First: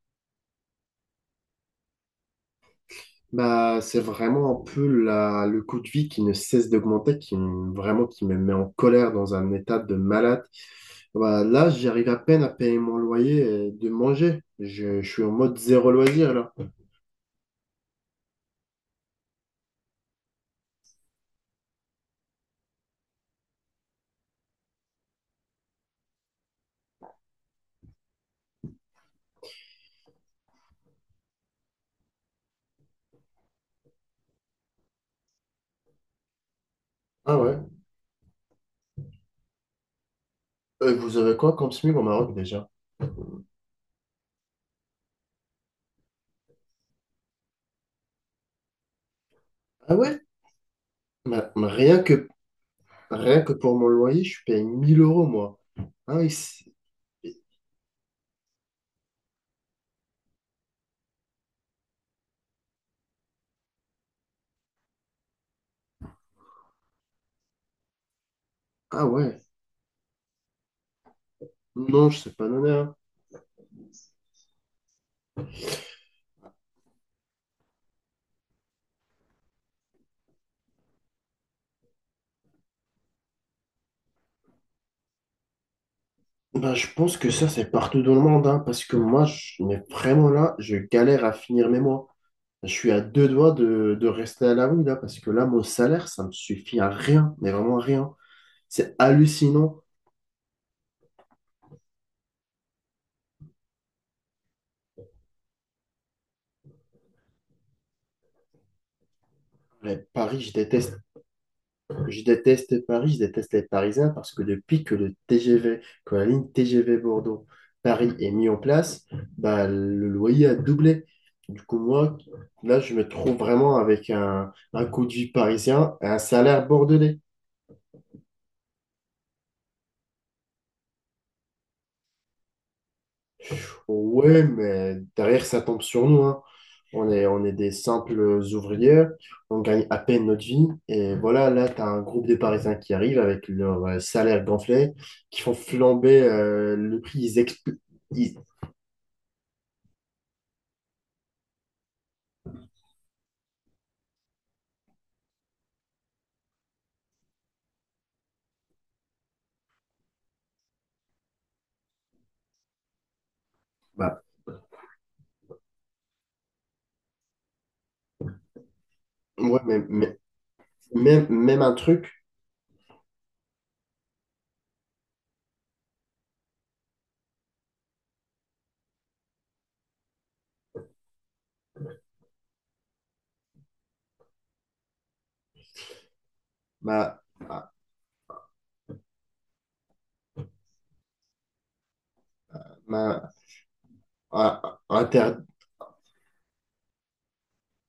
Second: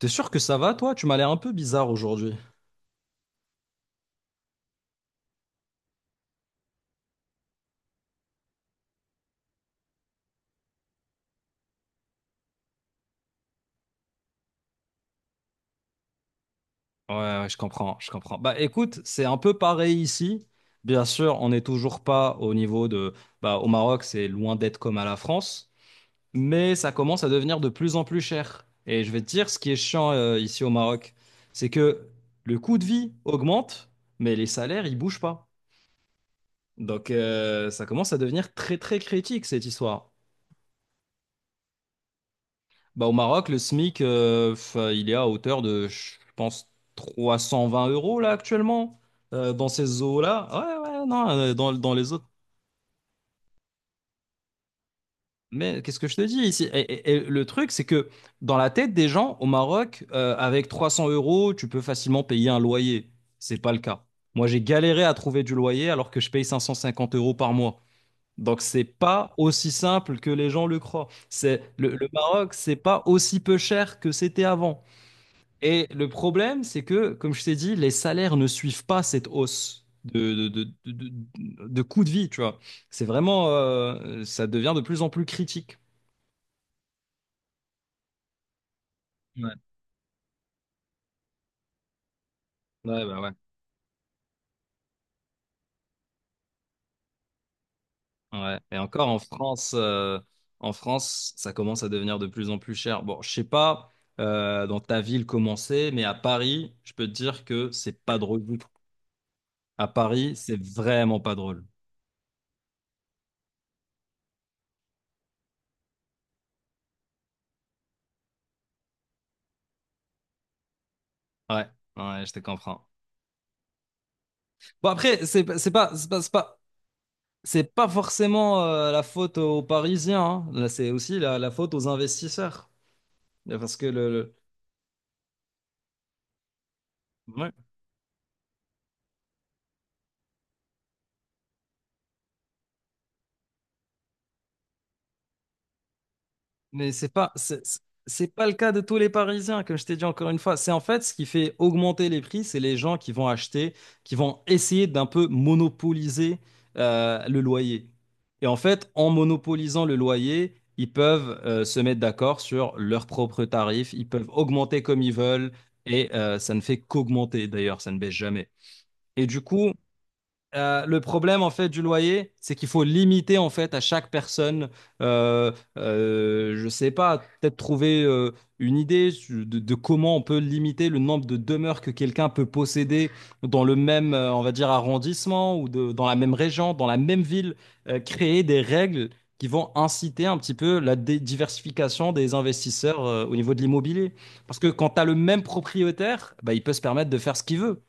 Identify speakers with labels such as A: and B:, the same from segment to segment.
A: T'es sûr que ça va, toi? Tu m'as l'air un peu bizarre aujourd'hui.
B: C'est vraiment un peu le coût de vie qui ne cesse d'augmenter, vraiment qui me met en colère dans un état de malade. Bah, là, j'arrive à peine à payer mon loyer et de manger. Je suis en mode zéro loisir là.
A: Ouais, je comprends. Bah écoute, c'est un peu pareil ici. Bien sûr, on n'est toujours pas au niveau de... Bah au Maroc, c'est loin d'être comme à la France, mais ça commence à devenir de plus en plus cher. Et je vais te dire, ce qui est chiant ici au Maroc, c'est que le coût de vie augmente, mais les salaires, ils bougent pas. Donc
B: Ah ouais.
A: ça commence à devenir très très critique, cette histoire.
B: Vous avez quoi comme SMIC au Maroc déjà?
A: Bah, au Maroc, le SMIC, il est à hauteur de, je pense, 320 euros là actuellement, dans
B: Ah
A: ces
B: ouais?
A: eaux-là. Ouais, ouais, non,
B: Bah, bah,
A: dans, dans
B: rien
A: les autres.
B: que, rien que pour mon loyer, je paye 1 000 € moi.
A: Mais qu'est-ce que je te
B: Ah,
A: dis ici? Et le truc, c'est que dans la tête des gens, au Maroc, avec 300 euros, tu peux facilement payer un loyer. C'est pas le cas. Moi, j'ai galéré à trouver du loyer alors que je paye 550 euros par mois. Donc, c'est
B: ah
A: pas
B: ouais.
A: aussi simple que les gens le croient. Le
B: Non, je sais pas
A: Maroc,
B: donner,
A: c'est
B: hein.
A: pas aussi peu cher que c'était avant. Et le problème, c'est que, comme je t'ai dit, les salaires ne suivent pas cette hausse de coût de vie, tu vois. C'est vraiment, ça devient de plus en plus critique.
B: Ben, je pense que ça, c'est partout dans le monde, hein, parce que
A: Ouais,
B: mais vraiment là, je galère à finir mes mois. Je suis à
A: ouais, bah
B: deux
A: ouais.
B: doigts de rester à la rue, là, parce que là, mon salaire, ça me suffit à rien, mais vraiment rien.
A: Ouais. Et
B: C'est
A: encore en France,
B: hallucinant.
A: en France, ça commence à devenir de plus en plus cher. Bon, je sais pas dans ta ville comment c'est, mais à Paris, je peux te dire que c'est pas drôle du tout. À
B: Mais
A: Paris,
B: Paris, je
A: c'est
B: déteste.
A: vraiment pas drôle.
B: Je déteste Paris, je déteste les Parisiens, parce que depuis que la ligne TGV Bordeaux-Paris est mise en place, bah, le loyer a doublé. Du
A: Ouais,
B: coup, moi,
A: ouais, je te
B: là,
A: comprends.
B: je me trouve vraiment avec un
A: Bon
B: coût de
A: après,
B: vie
A: c'est pas, c'est pas,
B: parisien et
A: c'est
B: un
A: pas, c'est pas
B: salaire bordelais.
A: C'est pas forcément la faute aux Parisiens, hein. Là, c'est aussi la faute aux investisseurs. Parce que le-
B: Ouais, mais derrière, ça tombe sur nous, hein. On
A: Ouais.
B: est des simples ouvriers, on gagne à peine notre vie. Et voilà, là, tu as un groupe de Parisiens qui arrivent avec leur salaire gonflé, qui font flamber
A: Mais
B: le prix. Ils expl-
A: c'est
B: ils-
A: pas le cas de tous les Parisiens, comme je t'ai dit encore une fois. C'est en fait ce qui fait augmenter les prix, c'est les gens qui vont acheter, qui vont essayer d'un peu monopoliser le loyer. Et en fait, en monopolisant le loyer, ils peuvent se mettre d'accord sur leurs propres tarifs, ils
B: bah,
A: peuvent augmenter comme ils veulent, et ça ne fait qu'augmenter d'ailleurs, ça ne baisse jamais. Et du
B: ouais,
A: coup,
B: mais-
A: Euh, le
B: même,
A: problème en
B: même
A: fait
B: un
A: du
B: truc
A: loyer, c'est qu'il faut limiter en fait à chaque personne. Je sais pas, peut-être trouver une idée de comment on peut limiter le nombre de demeures que quelqu'un peut posséder dans le même, on va dire arrondissement ou dans la même région, dans la même
B: m'a
A: ville.
B: bah,
A: Créer des règles qui vont inciter un petit peu la diversification des investisseurs
B: bah,
A: au niveau de l'immobilier. Parce que quand tu as le même
B: ah,
A: propriétaire, bah, il peut se permettre de faire ce qu'il veut.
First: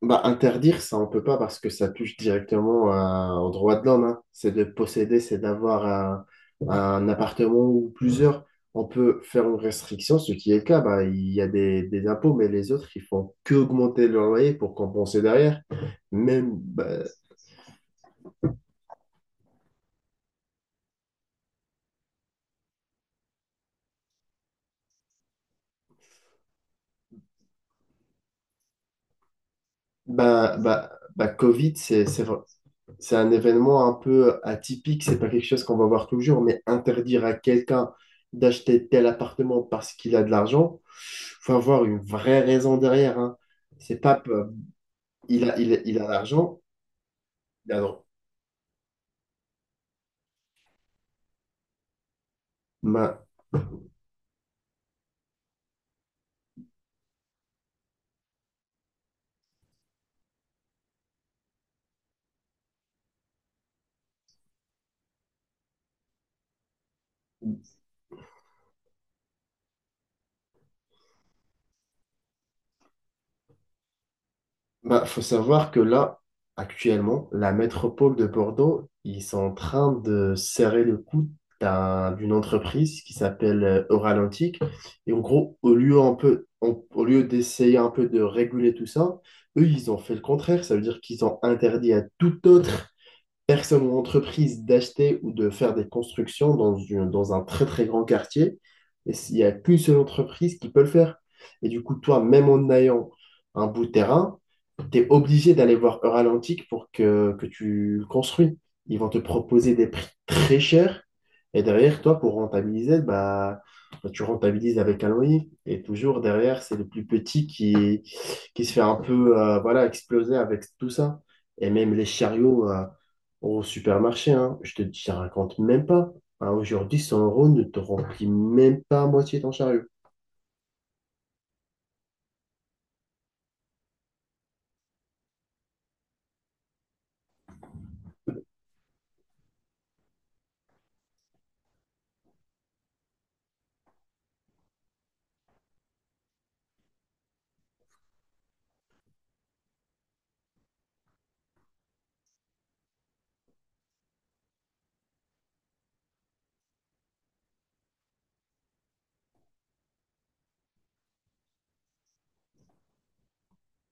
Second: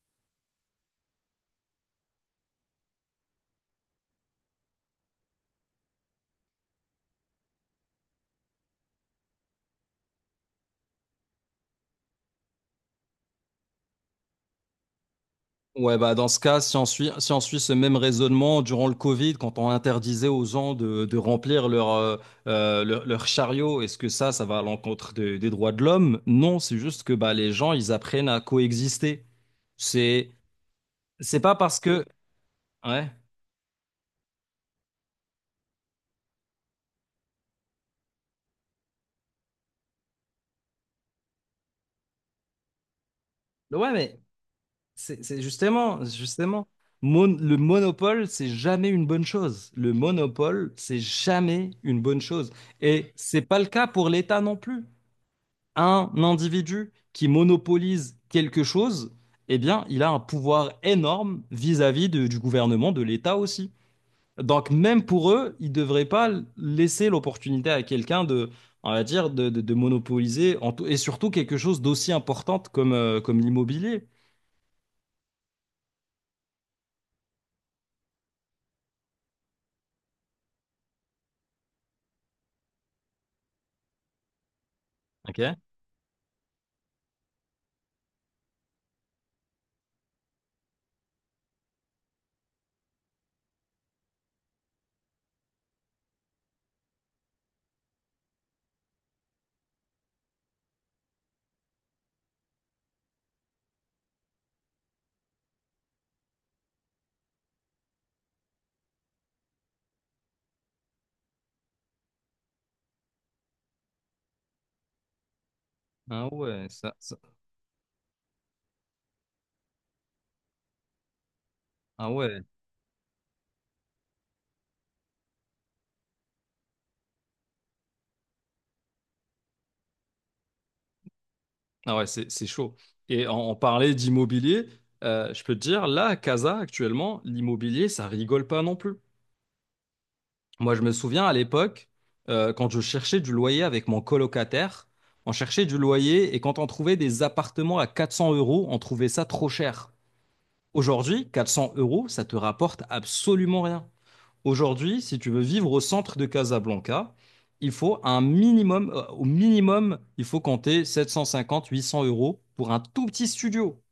B: bah, interdire, ça, on peut pas parce que ça touche directement aux droits de l'homme, hein. C'est de posséder, c'est un appartement ou plusieurs. On peut faire une restriction, ce qui est le cas. Bah, il y a des impôts, mais les autres, ils font que augmenter leur loyer pour compenser derrière.
A: Ouais, bah dans ce
B: Même,
A: cas, si on
B: bah,
A: suit, si on suit ce même raisonnement durant le Covid, quand on interdisait aux gens de remplir leur, leur chariot, est-ce que ça va à l'encontre des droits de l'homme? Non, c'est juste que bah, les gens, ils apprennent à coexister. C'est,
B: bah, bah, bah,
A: c'est pas
B: Covid,
A: parce que... Ouais,
B: c'est un événement un peu atypique, c'est pas quelque chose qu'on va voir toujours, mais interdire à quelqu'un d'acheter tel appartement parce qu'il a de l'argent, faut avoir une vraie raison derrière, hein.
A: ouais,
B: C'est
A: mais
B: pas,
A: c'est
B: il a, il, a il
A: justement,
B: a l'argent,
A: justement, le
B: alors,
A: monopole, c'est jamais une bonne chose. Le monopole, c'est jamais une bonne chose. Et c'est pas le cas pour l'État non plus. Un individu qui monopolise quelque chose, eh bien, il a un pouvoir énorme vis-à-vis du gouvernement, de l'État aussi. Donc, même pour eux, ils ne devraient pas laisser l'opportunité à quelqu'un de, on va dire, de monopoliser, et surtout quelque chose d'aussi importante comme, comme l'immobilier.
B: bah, faut savoir que là, actuellement, la métropole de Bordeaux, ils sont en train de serrer le coude d'une entreprise qui s'appelle Oralantic. Et en
A: Ok.
B: gros, au lieu d'essayer un peu de réguler tout ça, eux, ils ont fait le contraire. Ça veut dire qu'ils ont interdit à toute autre personne ou entreprise d'acheter ou de faire des constructions dans un très très grand quartier. Et s'il n'y a qu'une seule entreprise qui peut le faire. Et du coup, toi, même en ayant un bout de terrain, tu es obligé d'aller voir Euralantic pour que tu le construis. Ils vont te proposer des prix très chers. Et derrière, toi, pour rentabiliser, tu rentabilises avec un loyer. Et toujours
A: Ah
B: derrière,
A: ouais,
B: c'est le
A: ça,
B: plus
A: ça-
B: petit qui se fait un peu voilà, exploser avec tout ça. Et même les
A: ah ouais,
B: chariots, au supermarché, hein, je te dis, je te raconte même pas. Hein, aujourd'hui, 100 € ne te remplit même pas à moitié ton chariot.
A: ah ouais, c'est chaud. Et on parlait d'immobilier, je peux te dire, là, à Casa, actuellement, l'immobilier, ça rigole pas non plus. Moi, je me souviens à l'époque, quand je cherchais du loyer avec mon colocataire, on cherchait du loyer et quand on trouvait des appartements à 400 euros, on trouvait ça trop cher. Aujourd'hui, 400 euros, ça te rapporte absolument rien. Aujourd'hui, si tu veux vivre au centre de Casablanca, il faut un minimum, au minimum, il faut compter 750-800 euros pour un tout petit studio.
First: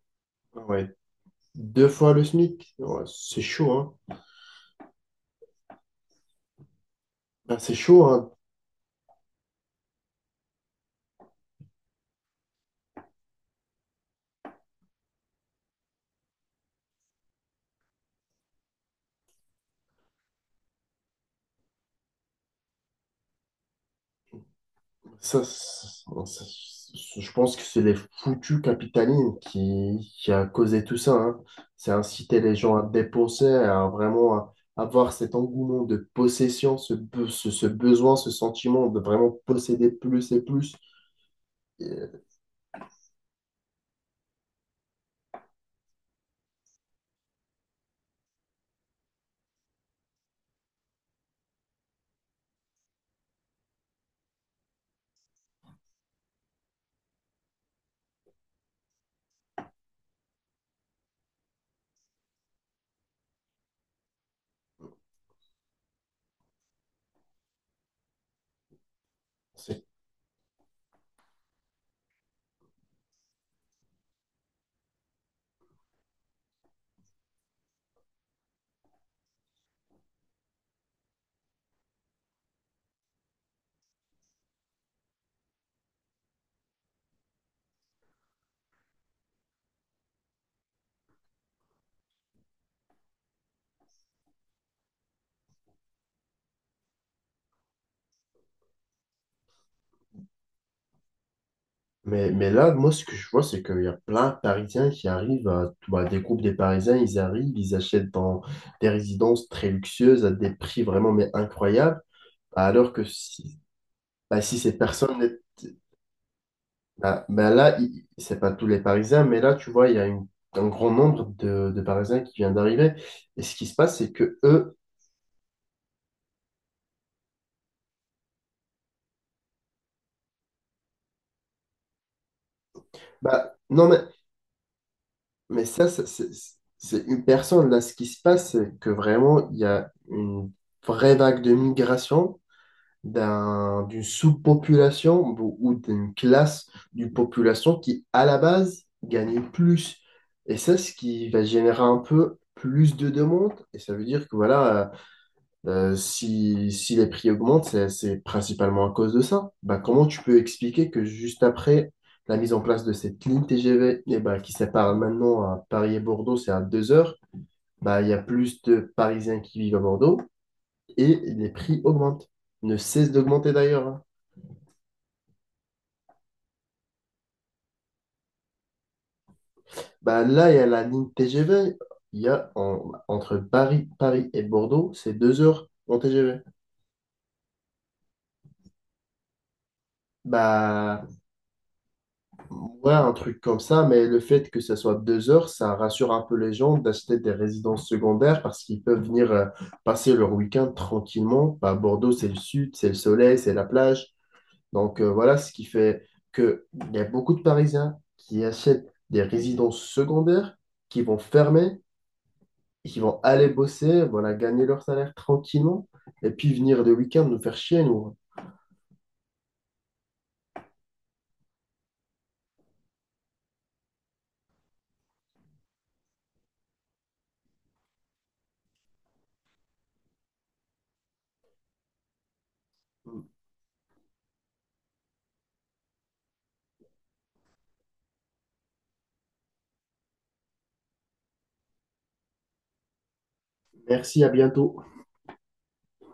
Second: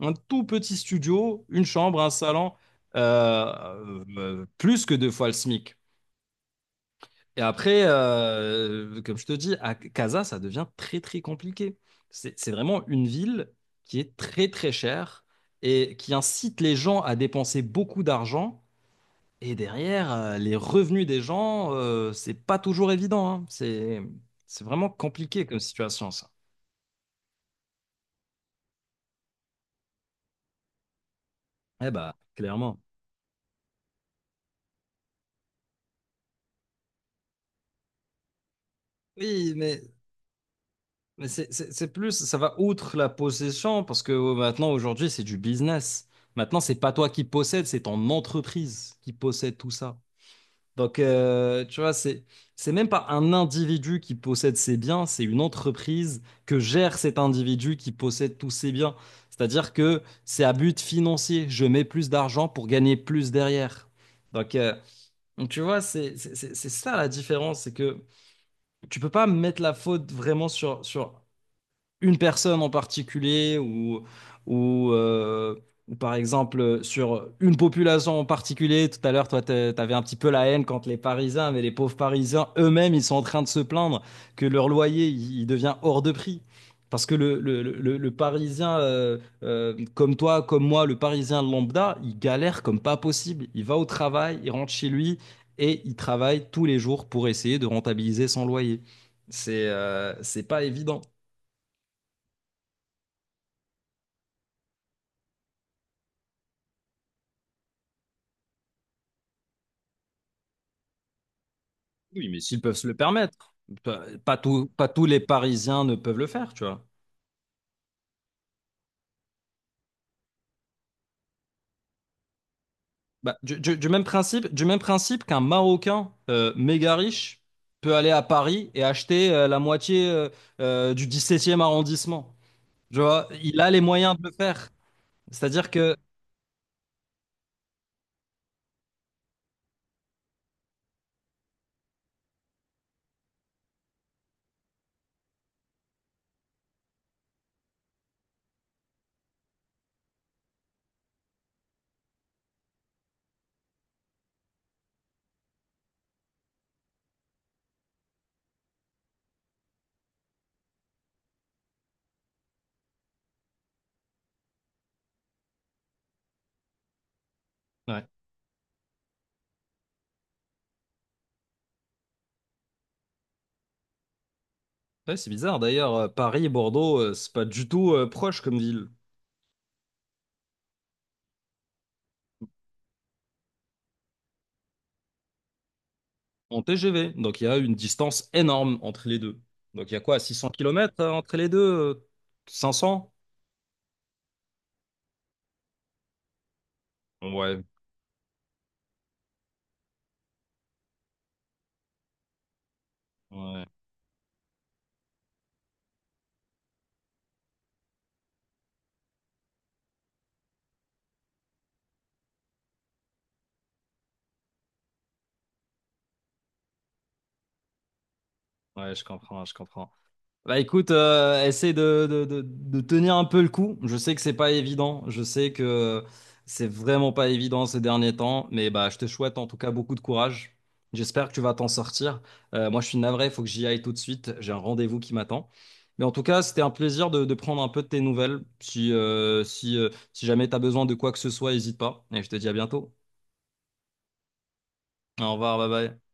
A: Un tout petit
B: Ouais,
A: studio, une
B: deux
A: chambre, un
B: fois le
A: salon,
B: SMIC. Ouais, c'est chaud, hein.
A: plus que deux fois le SMIC. Et
B: Ah, c'est
A: après,
B: chaud, hein.
A: comme je te dis, à Casa, ça devient très très compliqué. C'est vraiment une ville qui est très très chère et qui incite les gens à dépenser beaucoup d'argent. Et derrière, les revenus des gens, c'est pas toujours évident, hein. C'est vraiment
B: Ça,
A: compliqué comme situation,
B: ça-
A: ça.
B: ça- je pense que c'est les foutus capitalisme qui a causé tout ça, hein.
A: Eh
B: C'est
A: bah,
B: inciter les gens
A: clairement.
B: à dépenser, à vraiment avoir cet engouement de possession, ce besoin, ce sentiment de vraiment
A: Oui,
B: posséder plus et plus.
A: mais c'est
B: Et
A: plus, ça va outre la possession parce que maintenant, aujourd'hui, c'est du business. Maintenant, c'est pas toi qui possèdes, c'est ton entreprise qui possède tout ça. Donc, tu vois, c'est même pas un individu qui possède ses biens, c'est une entreprise que gère cet individu qui possède tous ses biens. C'est-à-dire que c'est à but financier. Je mets plus d'argent pour gagner plus derrière. Donc, euh, donc, tu vois, c'est ça la différence. C'est que tu peux pas mettre la
B: C'est
A: faute vraiment sur une personne en particulier ou, ou, euh, ou par exemple sur une population en particulier. Tout à l'heure, toi, t'avais un petit peu la haine contre les Parisiens, mais les pauvres Parisiens eux-mêmes, ils sont en train de se plaindre que leur loyer, il devient hors de prix. Parce que le Parisien, comme toi, comme moi, le Parisien lambda, il galère comme pas possible. Il va au travail, il rentre chez lui et il travaille tous les jours pour essayer de rentabiliser son loyer. C'est pas évident.
B: Mais là, moi, ce que je vois, c'est qu'il y a plein de Parisiens qui arrivent à, bah, des groupes des Parisiens, ils arrivent, ils achètent dans des résidences très luxueuses à des prix vraiment mais incroyables,
A: Oui, mais s'ils peuvent se
B: alors
A: le
B: que
A: permettre,
B: si, bah, si ces
A: pas tous
B: personnes,
A: les
B: n'est-
A: Parisiens ne peuvent le faire, tu vois.
B: bah, bah là, c'est pas tous les Parisiens, mais là, tu vois, il y a un grand nombre de Parisiens qui viennent d'arriver,
A: Bah,
B: et ce qui se passe, c'est que
A: du
B: eux,
A: même principe qu'un Marocain méga riche peut aller à Paris et acheter euh, la moitié du 17e arrondissement. Tu vois,
B: bah,
A: il a les
B: non,
A: moyens de le faire.
B: mais
A: C'est-à-dire
B: ça,
A: que...
B: ça, c'est une personne, là, ce qui se passe, c'est que vraiment, il y a une vraie vague de migration d'une sous-population ou d'une classe d'une population qui, à la base, gagne plus. Et ça, ce qui va générer un peu plus de demandes. Et ça veut dire que voilà, si les prix augmentent, c'est principalement à cause de ça. Bah, comment tu peux expliquer que juste après la mise en place de cette ligne TGV eh ben, qui sépare maintenant à Paris et Bordeaux, c'est à 2 heures, bah,
A: Ouais,
B: il y a plus de Parisiens qui vivent à Bordeaux et les prix augmentent. Ne cessent d'augmenter d'ailleurs, hein.
A: Ouais, c'est bizarre. D'ailleurs, Paris et Bordeaux, c'est pas du tout proche comme ville
B: Bah là, il y a la ligne TGV. Il y a entre Paris et Bordeaux, c'est 2 heures en TGV.
A: en TGV. Donc il y a une distance énorme entre les deux. Donc il y a quoi, 600 kilomètres
B: Bah,
A: entre les deux? Cinq
B: ouais,
A: cents
B: un truc comme ça, mais le fait que ça soit 2 heures, ça rassure un peu les gens d'acheter des
A: Ouais.
B: résidences secondaires parce qu'ils peuvent venir passer leur week-end tranquillement. Bah, Bordeaux, c'est le sud, c'est le soleil, c'est
A: Ouais.
B: la plage. Donc voilà ce qui fait que il y a beaucoup de Parisiens qui achètent des résidences secondaires qui vont fermer qui vont aller bosser, voilà, gagner leur salaire tranquillement, et puis venir le week-end nous faire chier, nous.
A: Ouais, je comprends. Bah écoute, essaie de tenir un peu le coup. Je sais que c'est pas évident. Je sais que c'est vraiment pas évident ces derniers temps. Mais bah je te souhaite en tout cas beaucoup de courage. J'espère que tu vas t'en sortir. Moi, je suis navré, il faut que j'y aille tout de suite. J'ai un rendez-vous qui m'attend. Mais en tout cas, c'était un plaisir de prendre un peu de tes nouvelles. Si jamais tu as besoin de quoi que ce soit, n'hésite pas. Et je te dis à bientôt.
B: Merci, à bientôt.
A: Au revoir, bye bye.